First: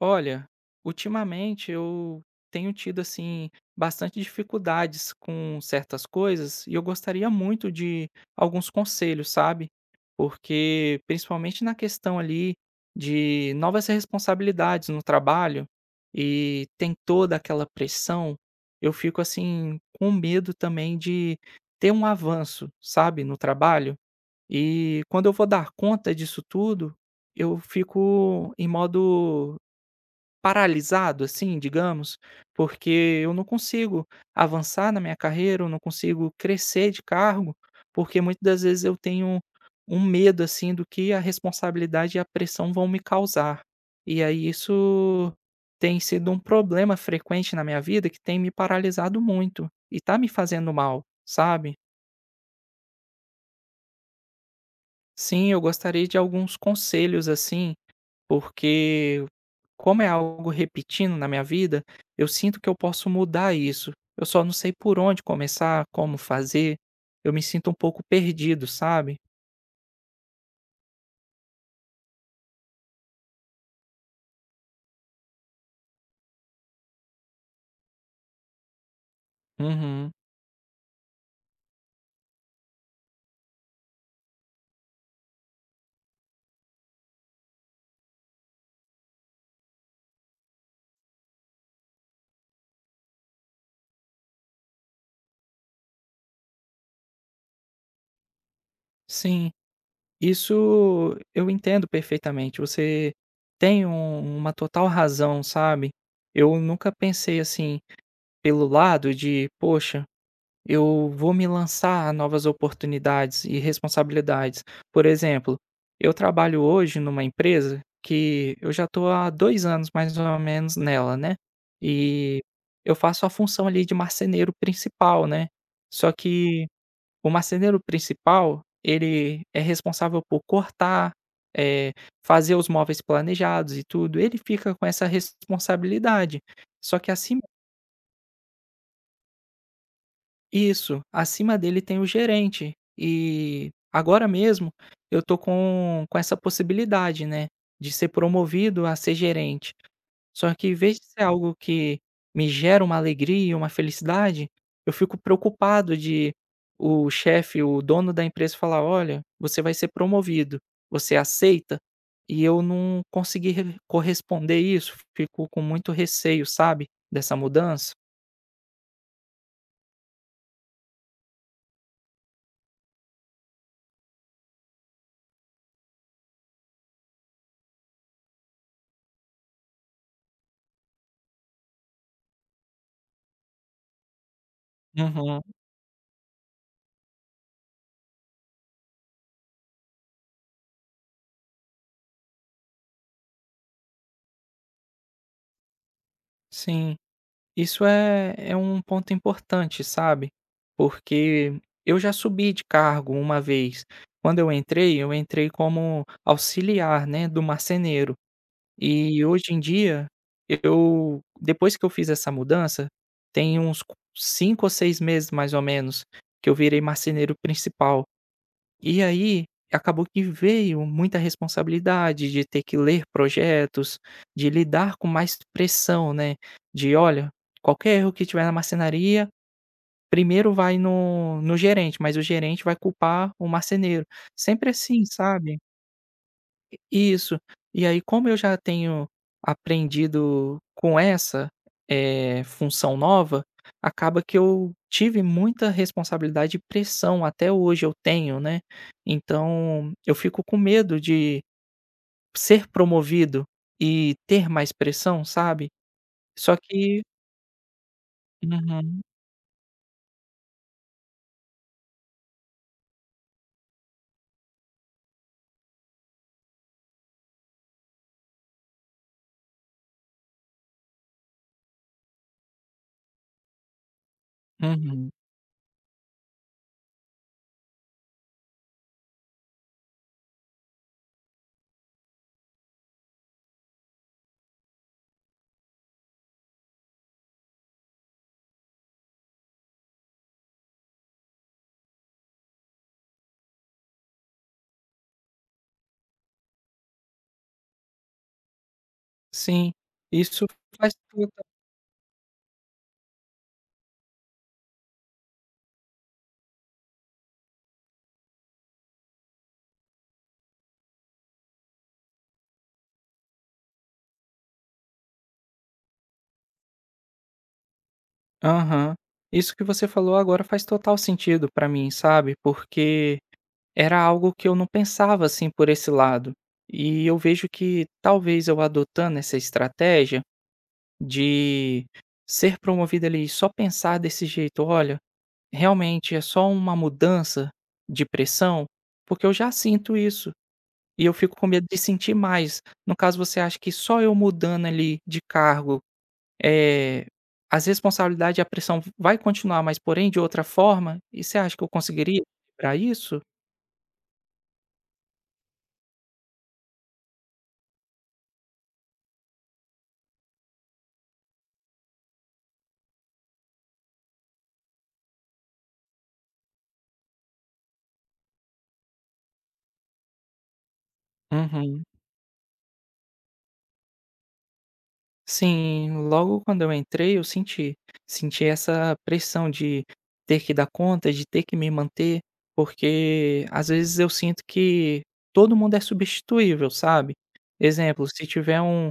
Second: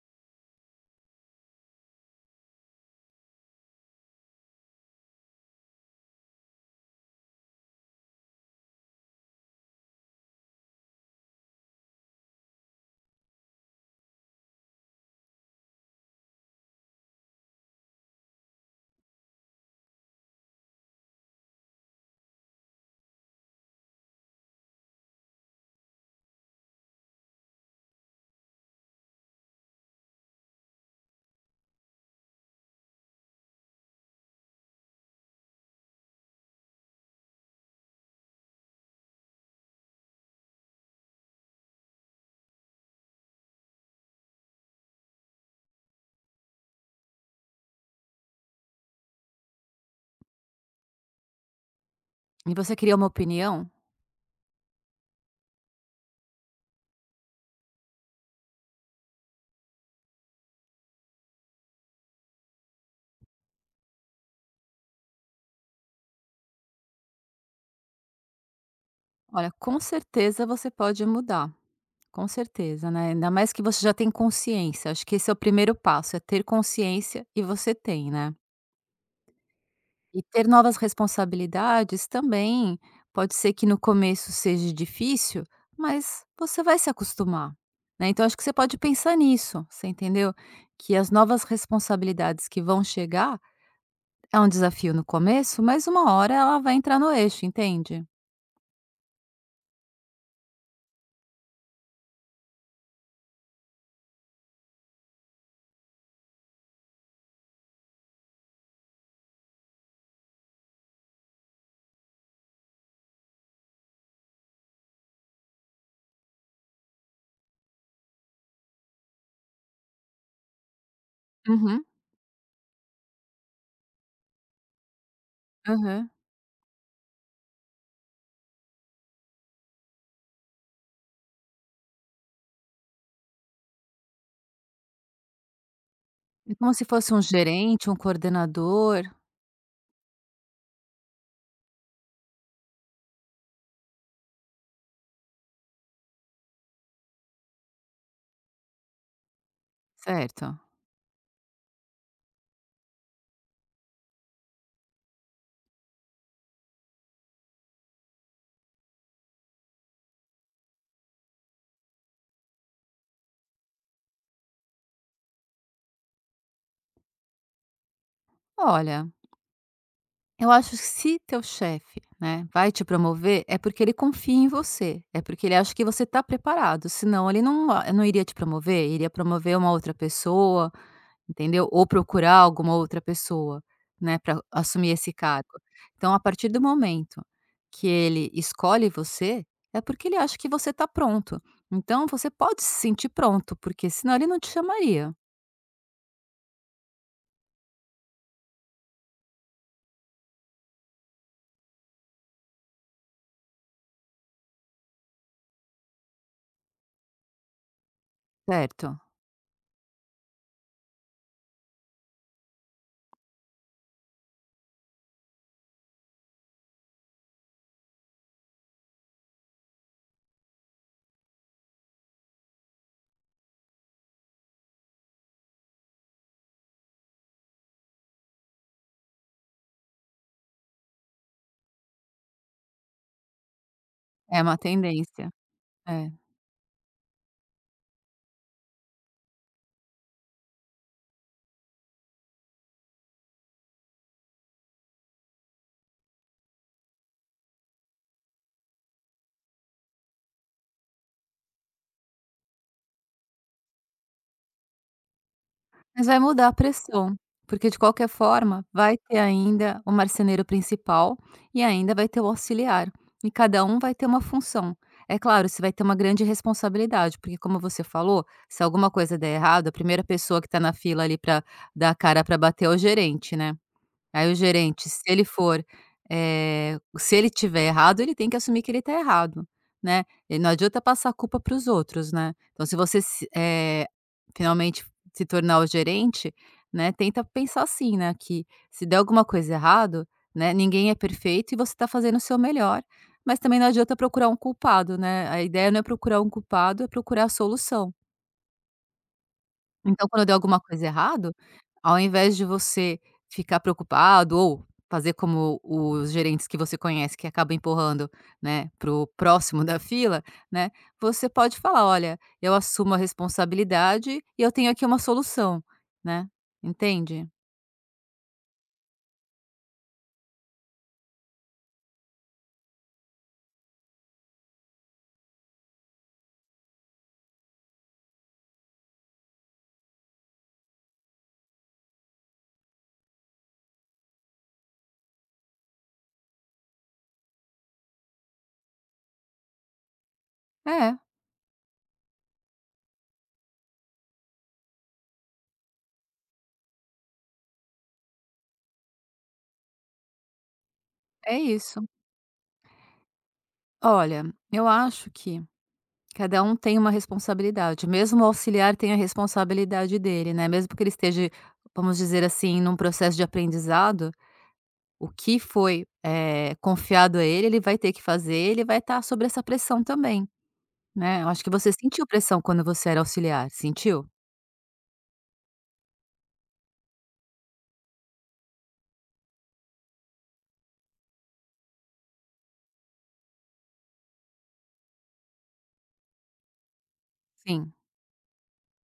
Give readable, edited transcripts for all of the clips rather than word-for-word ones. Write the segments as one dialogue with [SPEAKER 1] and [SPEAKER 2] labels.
[SPEAKER 1] Olha, ultimamente eu tenho tido assim bastante dificuldades com certas coisas e eu gostaria muito de alguns conselhos, sabe? Porque principalmente na questão ali de novas responsabilidades no trabalho e tem toda aquela pressão, eu fico assim com medo também de ter um avanço, sabe, no trabalho. E quando eu vou dar conta disso tudo, eu fico em modo paralisado, assim, digamos, porque eu não consigo avançar na minha carreira, eu não consigo crescer de cargo, porque muitas das vezes eu tenho um medo, assim, do que a responsabilidade e a pressão vão me causar. E aí isso tem sido um problema frequente na minha vida que tem me paralisado muito e tá me fazendo mal, sabe?
[SPEAKER 2] E você queria uma opinião?
[SPEAKER 1] Sim, eu gostaria de alguns conselhos, assim, porque como é algo repetindo na minha vida, eu sinto que eu posso mudar isso. Eu só não sei por onde começar, como fazer. Eu me sinto um pouco perdido, sabe?
[SPEAKER 2] Olha, com certeza você pode mudar, com certeza, né? Ainda mais que você já tem consciência. Acho que esse é o primeiro passo, é ter consciência e você tem, né?
[SPEAKER 1] Uhum.
[SPEAKER 2] E ter novas responsabilidades também pode ser que no começo seja difícil, mas você vai se acostumar, né? Então acho que você pode pensar nisso, você entendeu? Que as novas responsabilidades que vão chegar é um desafio no começo, mas uma hora ela vai entrar no eixo, entende?
[SPEAKER 1] Sim, isso eu entendo perfeitamente. Você tem uma total razão, sabe? Eu nunca pensei assim pelo lado de, poxa, eu vou me lançar a novas oportunidades e responsabilidades. Por exemplo, eu trabalho hoje numa empresa que eu já estou há 2 anos mais ou menos nela, né,
[SPEAKER 2] Uhum,
[SPEAKER 1] e eu faço a função ali de marceneiro principal, né.
[SPEAKER 2] aham.
[SPEAKER 1] Só que o marceneiro principal, ele é responsável por cortar, eh, fazer os móveis planejados e tudo, ele fica com essa responsabilidade.
[SPEAKER 2] É como se
[SPEAKER 1] Só que,
[SPEAKER 2] fosse um
[SPEAKER 1] assim,
[SPEAKER 2] gerente, um coordenador,
[SPEAKER 1] isso, acima dele tem o gerente. E agora mesmo eu tô com essa possibilidade, né, de ser promovido a ser gerente. Só
[SPEAKER 2] certo.
[SPEAKER 1] que em vez de ser algo que me gera uma alegria, uma felicidade, eu fico preocupado de o chefe, o dono da empresa falar: "Olha, você vai ser promovido, você aceita?" E eu não consegui re corresponder isso, fico com muito receio, sabe, dessa mudança.
[SPEAKER 2] Olha, eu acho que se teu chefe, né, vai te promover, é porque ele confia em você, é porque ele acha que você está preparado, senão ele não iria te promover, iria promover uma outra pessoa, entendeu, ou procurar alguma outra pessoa, né, para assumir esse
[SPEAKER 1] Uhum,
[SPEAKER 2] cargo. Então a partir do momento que ele escolhe você, é porque ele acha que você está pronto. Então você pode se sentir pronto, porque senão ele não te chamaria,
[SPEAKER 1] sim. Isso é um ponto importante, sabe, porque eu já subi de cargo uma vez. Quando eu entrei como auxiliar, né, do marceneiro.
[SPEAKER 2] certo?
[SPEAKER 1] E hoje em dia, eu depois que eu fiz essa mudança, tem uns 5 ou 6 meses mais ou menos, que eu virei marceneiro principal. E aí, acabou que veio muita responsabilidade de ter que ler projetos, de lidar com mais pressão, né, de: "Olha, qualquer erro que tiver na marcenaria, primeiro vai no gerente, mas o gerente vai culpar o marceneiro".
[SPEAKER 2] É uma
[SPEAKER 1] Sempre assim,
[SPEAKER 2] tendência,
[SPEAKER 1] sabe?
[SPEAKER 2] é.
[SPEAKER 1] Isso. E aí, como eu já tenho aprendido com essa, função nova, acaba que eu tive muita responsabilidade e pressão, até hoje eu tenho, né. Então, eu fico com medo de ser promovido e ter mais pressão, sabe.
[SPEAKER 2] Mas vai mudar a
[SPEAKER 1] Só que
[SPEAKER 2] pressão, porque de qualquer forma vai
[SPEAKER 1] uhum,
[SPEAKER 2] ter ainda o marceneiro principal e ainda vai ter o auxiliar, e cada um vai ter uma função. É claro, você vai ter uma grande responsabilidade, porque como você falou, se alguma coisa der errado, a primeira pessoa que está na fila ali para dar a cara para bater é o gerente, né. Aí o gerente, se
[SPEAKER 1] uhum.
[SPEAKER 2] ele for, se ele tiver errado, ele tem que assumir que ele está errado, né. E não adianta passar a culpa para os outros, né. Então se você se eh, finalmente se tornar o gerente, né, tenta pensar assim, né, que se der alguma coisa errado, né, ninguém é perfeito e você está fazendo o seu melhor, mas também não adianta procurar um culpado, né. A ideia não é procurar um culpado, é procurar a solução.
[SPEAKER 1] Sim,
[SPEAKER 2] Então, quando der
[SPEAKER 1] isso
[SPEAKER 2] alguma coisa
[SPEAKER 1] faz total.
[SPEAKER 2] errado, ao invés de você ficar preocupado ou fazer como os gerentes que você conhece que acaba empurrando, né, pro próximo da fila, né, você pode falar: "Olha, eu assumo a responsabilidade e eu tenho aqui uma solução", né, entende?
[SPEAKER 1] Aham. Isso que você falou agora faz total sentido pra mim, sabe, porque era algo que eu não pensava, assim, por esse lado. E eu vejo que talvez eu adotando essa estratégia de ser promovido ali e só pensar desse jeito, olha, realmente é só uma mudança de pressão, porque eu já sinto isso.
[SPEAKER 2] É,
[SPEAKER 1] E eu fico com medo de sentir mais. No caso, você acha que só eu mudando ali de cargo, eh, as responsabilidades e a pressão vai continuar, mas porém de outra forma? E
[SPEAKER 2] é
[SPEAKER 1] você acha que eu
[SPEAKER 2] isso.
[SPEAKER 1] conseguiria para isso?
[SPEAKER 2] Olha, eu acho que cada um tem uma responsabilidade, mesmo o auxiliar tem a responsabilidade dele, né, mesmo que ele esteja, vamos dizer assim, num processo de aprendizado. O que foi, confiado a ele, ele vai ter que fazer, ele vai estar sob essa pressão também, né. Eu acho que você
[SPEAKER 1] Uhum.
[SPEAKER 2] sentiu pressão quando você era auxiliar, sentiu?
[SPEAKER 1] Sim, logo quando eu entrei eu senti essa pressão de ter que dar conta, de ter que me manter, porque às vezes eu sinto que todo mundo é substituível, sabe.
[SPEAKER 2] Sim.
[SPEAKER 1] Exemplo, se tiver um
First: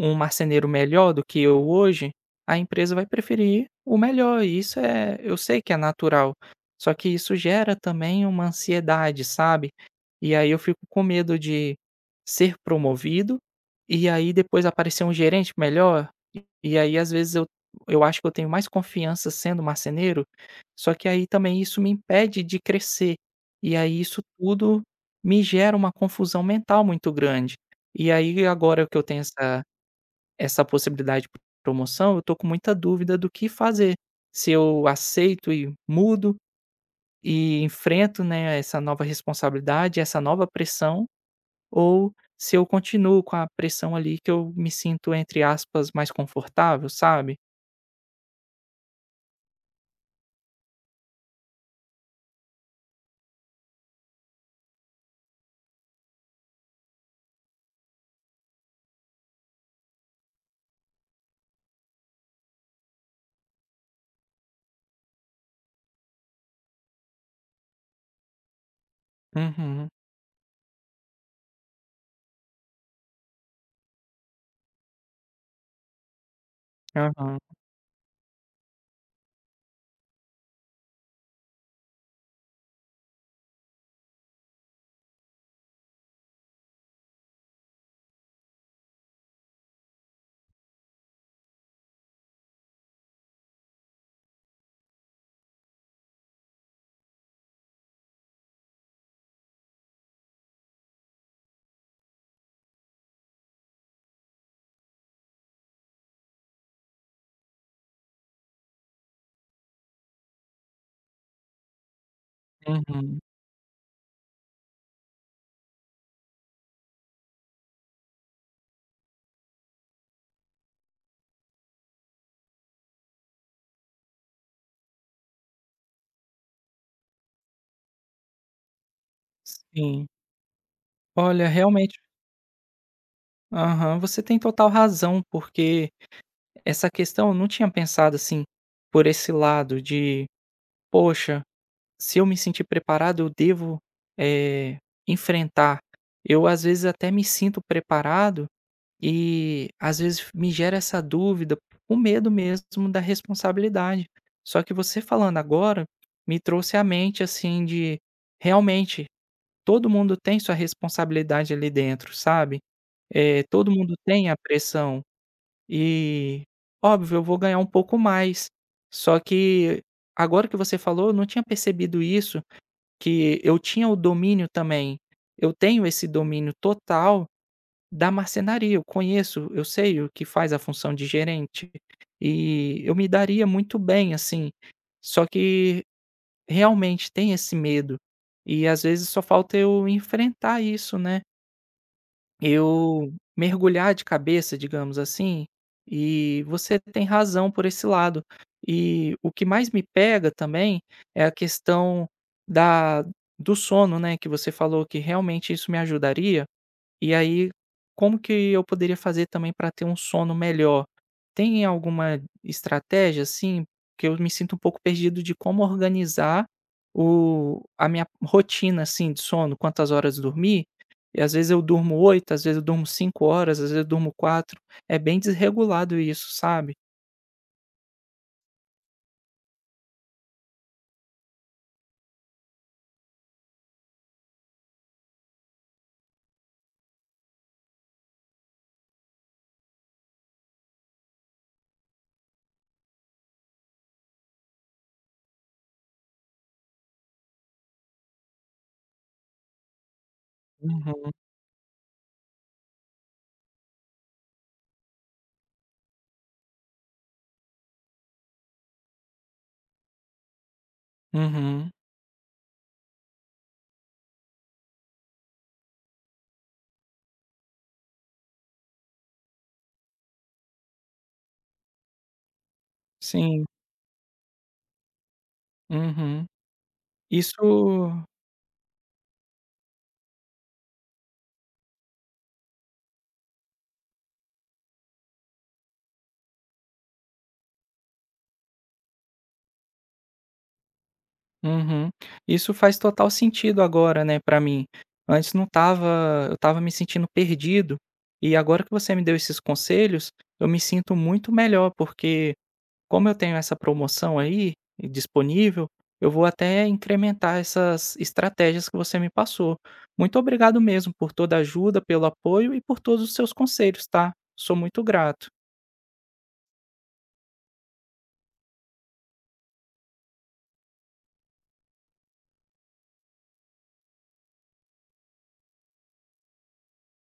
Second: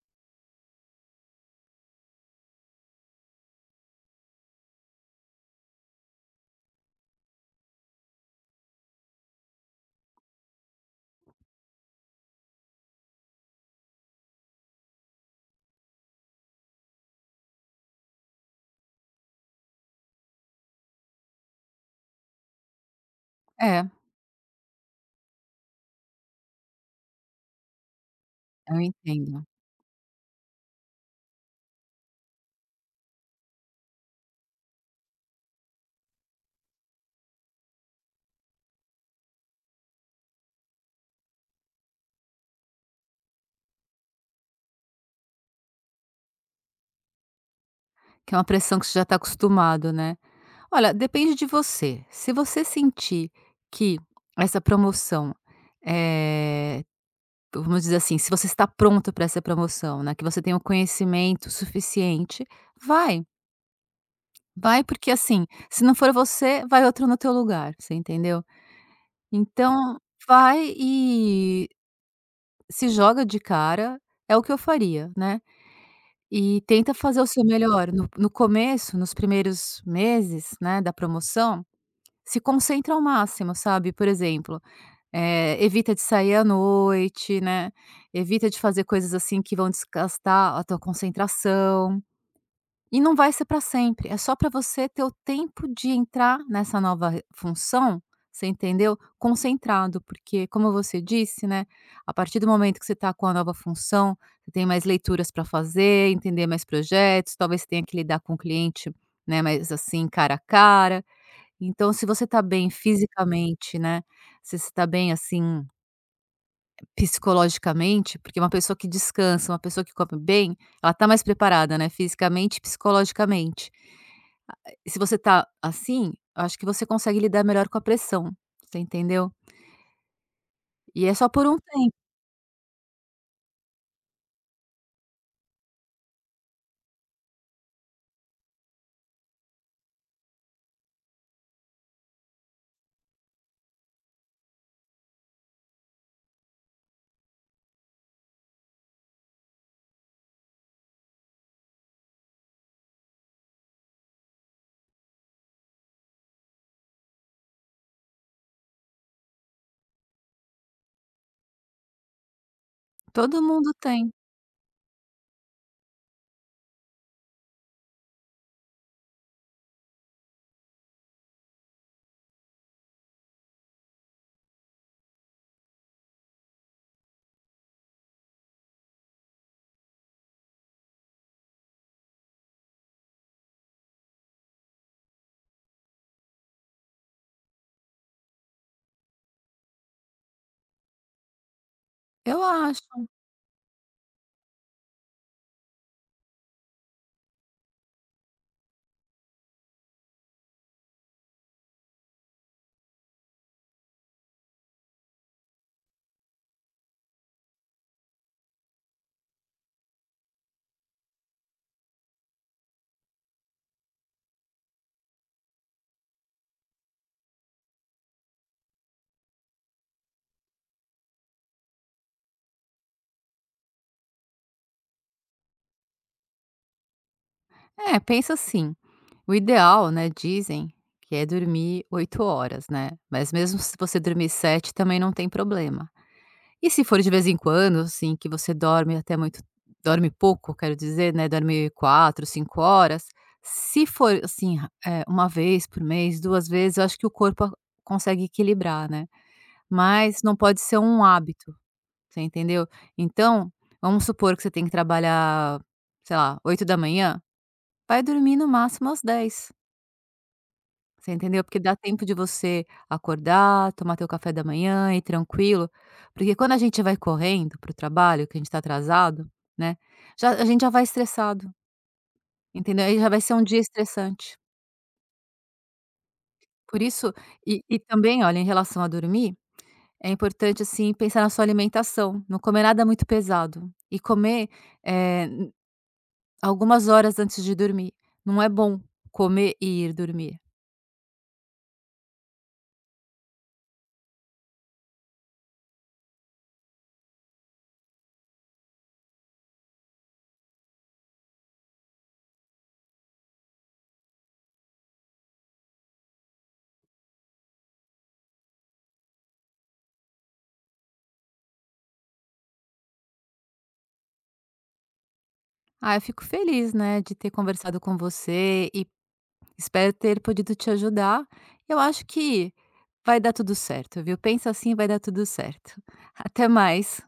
[SPEAKER 1] um marceneiro melhor do que eu hoje, a empresa vai preferir o melhor e isso é eu sei que é natural, só que isso gera também uma ansiedade, sabe. E aí eu fico com medo de ser promovido, e aí depois aparecer um gerente melhor, e aí às vezes eu acho que eu tenho mais confiança sendo marceneiro, só que aí também isso me impede de crescer, e
[SPEAKER 2] É,
[SPEAKER 1] aí isso tudo me gera uma confusão mental muito grande. E aí
[SPEAKER 2] eu
[SPEAKER 1] agora que eu tenho
[SPEAKER 2] entendo.
[SPEAKER 1] essa possibilidade de promoção, eu tô com muita dúvida do que fazer. Se eu aceito e mudo e enfrento, né, essa nova responsabilidade, essa nova pressão, ou se eu continuo com a pressão ali que eu me sinto, entre aspas, mais confortável, sabe?
[SPEAKER 2] Que é uma pressão que você já está acostumado, né. Olha, depende de você. Se você sentir que essa promoção, eh, vamos dizer assim, se você está pronto para essa promoção, né, que você tem o conhecimento suficiente, vai, vai porque, assim, se não for você, vai outro no teu lugar, você entendeu?
[SPEAKER 1] Uhum.
[SPEAKER 2] Então, vai e se joga de cara, é o que eu faria, né. E tenta fazer o
[SPEAKER 1] Aham.
[SPEAKER 2] seu melhor. No começo, nos primeiros meses, né, da promoção, se concentra ao máximo, sabe. Por exemplo, evita de sair à noite, né, evita de fazer coisas, assim, que vão desgastar a tua concentração. E não vai ser para sempre, é só para você ter o tempo de entrar nessa nova re função, você entendeu? Concentrado, porque como você disse, né, a partir do momento que você está com a nova função, você tem mais leituras para fazer, entender mais projetos, talvez você tenha que lidar com o cliente, né, mas assim, cara a cara. Então se você está bem
[SPEAKER 1] Uhum.
[SPEAKER 2] fisicamente, né, se você está bem, assim, psicologicamente, porque uma pessoa que descansa, uma pessoa que come bem, ela está mais preparada, né, fisicamente e psicologicamente. E se você tá assim, eu acho que você consegue lidar melhor com a pressão, você entendeu?
[SPEAKER 1] Sim.
[SPEAKER 2] E é só por
[SPEAKER 1] Olha,
[SPEAKER 2] um tempo,
[SPEAKER 1] realmente, aham, você tem total razão, porque essa questão eu não tinha pensado assim, por esse lado de: "Poxa". Se eu me sentir preparado, eu devo, eh, enfrentar. Eu, às vezes, até me sinto preparado e, às vezes, me gera essa dúvida, o medo mesmo da responsabilidade. Só que você falando agora, me trouxe à mente, assim, de realmente todo mundo tem sua responsabilidade ali dentro, sabe.
[SPEAKER 2] todo
[SPEAKER 1] Todo
[SPEAKER 2] mundo
[SPEAKER 1] mundo
[SPEAKER 2] tem.
[SPEAKER 1] tem a pressão e, óbvio, eu vou ganhar um pouco mais. Só que agora que você falou, eu não tinha percebido isso, que eu tinha o domínio também, eu tenho esse domínio total da marcenaria, eu conheço, eu sei o que faz a função de gerente, e eu me daria muito bem, assim. Só que realmente tem esse medo, e às vezes só falta eu enfrentar isso, né.
[SPEAKER 2] Eu acho.
[SPEAKER 1] Eu mergulhar de cabeça, digamos assim, e você tem razão por esse lado. E o que mais me pega também é a questão da do sono, né, que você falou que realmente isso me ajudaria. E aí, como que eu poderia fazer também para ter um sono melhor? Tem alguma estratégia, assim? Porque eu me sinto um pouco perdido de como organizar a minha rotina, assim, de sono, quantas horas dormir. E às vezes eu durmo oito, às vezes eu durmo 5 horas, às vezes eu durmo quatro. É bem desregulado isso, sabe?
[SPEAKER 2] É, pensa assim, o ideal, né, dizem que é dormir 8 horas, né, mas mesmo se você dormir 7, também não tem problema. E se for de vez em quando, assim, que você dorme até muito dorme pouco, quero dizer, né, dorme 4, 5 horas, se for, assim, uma vez por mês, 2 vezes, eu acho que o corpo a consegue equilibrar, né. Mas não pode ser um
[SPEAKER 1] Uhum,
[SPEAKER 2] hábito, você entendeu? Então, vamos supor que você tem que trabalhar, sei lá, 8 da manhã. Vai dormir no máximo às 10, você entendeu? Porque
[SPEAKER 1] uhum.
[SPEAKER 2] dá tempo de você acordar, tomar teu café da manhã, e ir tranquilo, porque quando a gente vai correndo para o trabalho, que a gente tá atrasado, né, já a gente já vai estressado, entendeu? Aí já vai ser um
[SPEAKER 1] Sim,
[SPEAKER 2] dia estressante.
[SPEAKER 1] uhum.
[SPEAKER 2] Por isso
[SPEAKER 1] Isso.
[SPEAKER 2] e também, olha, em relação a dormir, é importante, assim, pensar na sua alimentação, não comer nada muito pesado e comer, eh, n algumas horas antes de dormir. Não é bom comer e ir dormir.
[SPEAKER 1] Uhum. Isso faz total sentido agora, né, pra mim. Antes não tava, eu tava me sentindo perdido, e agora que você me deu esses conselhos, eu me sinto muito melhor, porque como eu tenho essa promoção aí e disponível, eu vou até incrementar essas estratégias que você me passou. Muito obrigado mesmo por toda a ajuda, pelo apoio e por todos os seus conselhos, tá? Sou muito grato.
[SPEAKER 2] Ah, eu fico feliz, né, de ter conversado com você e espero ter podido te ajudar. Eu acho que vai dar tudo certo, viu. Pensa assim, vai dar tudo certo. Até mais.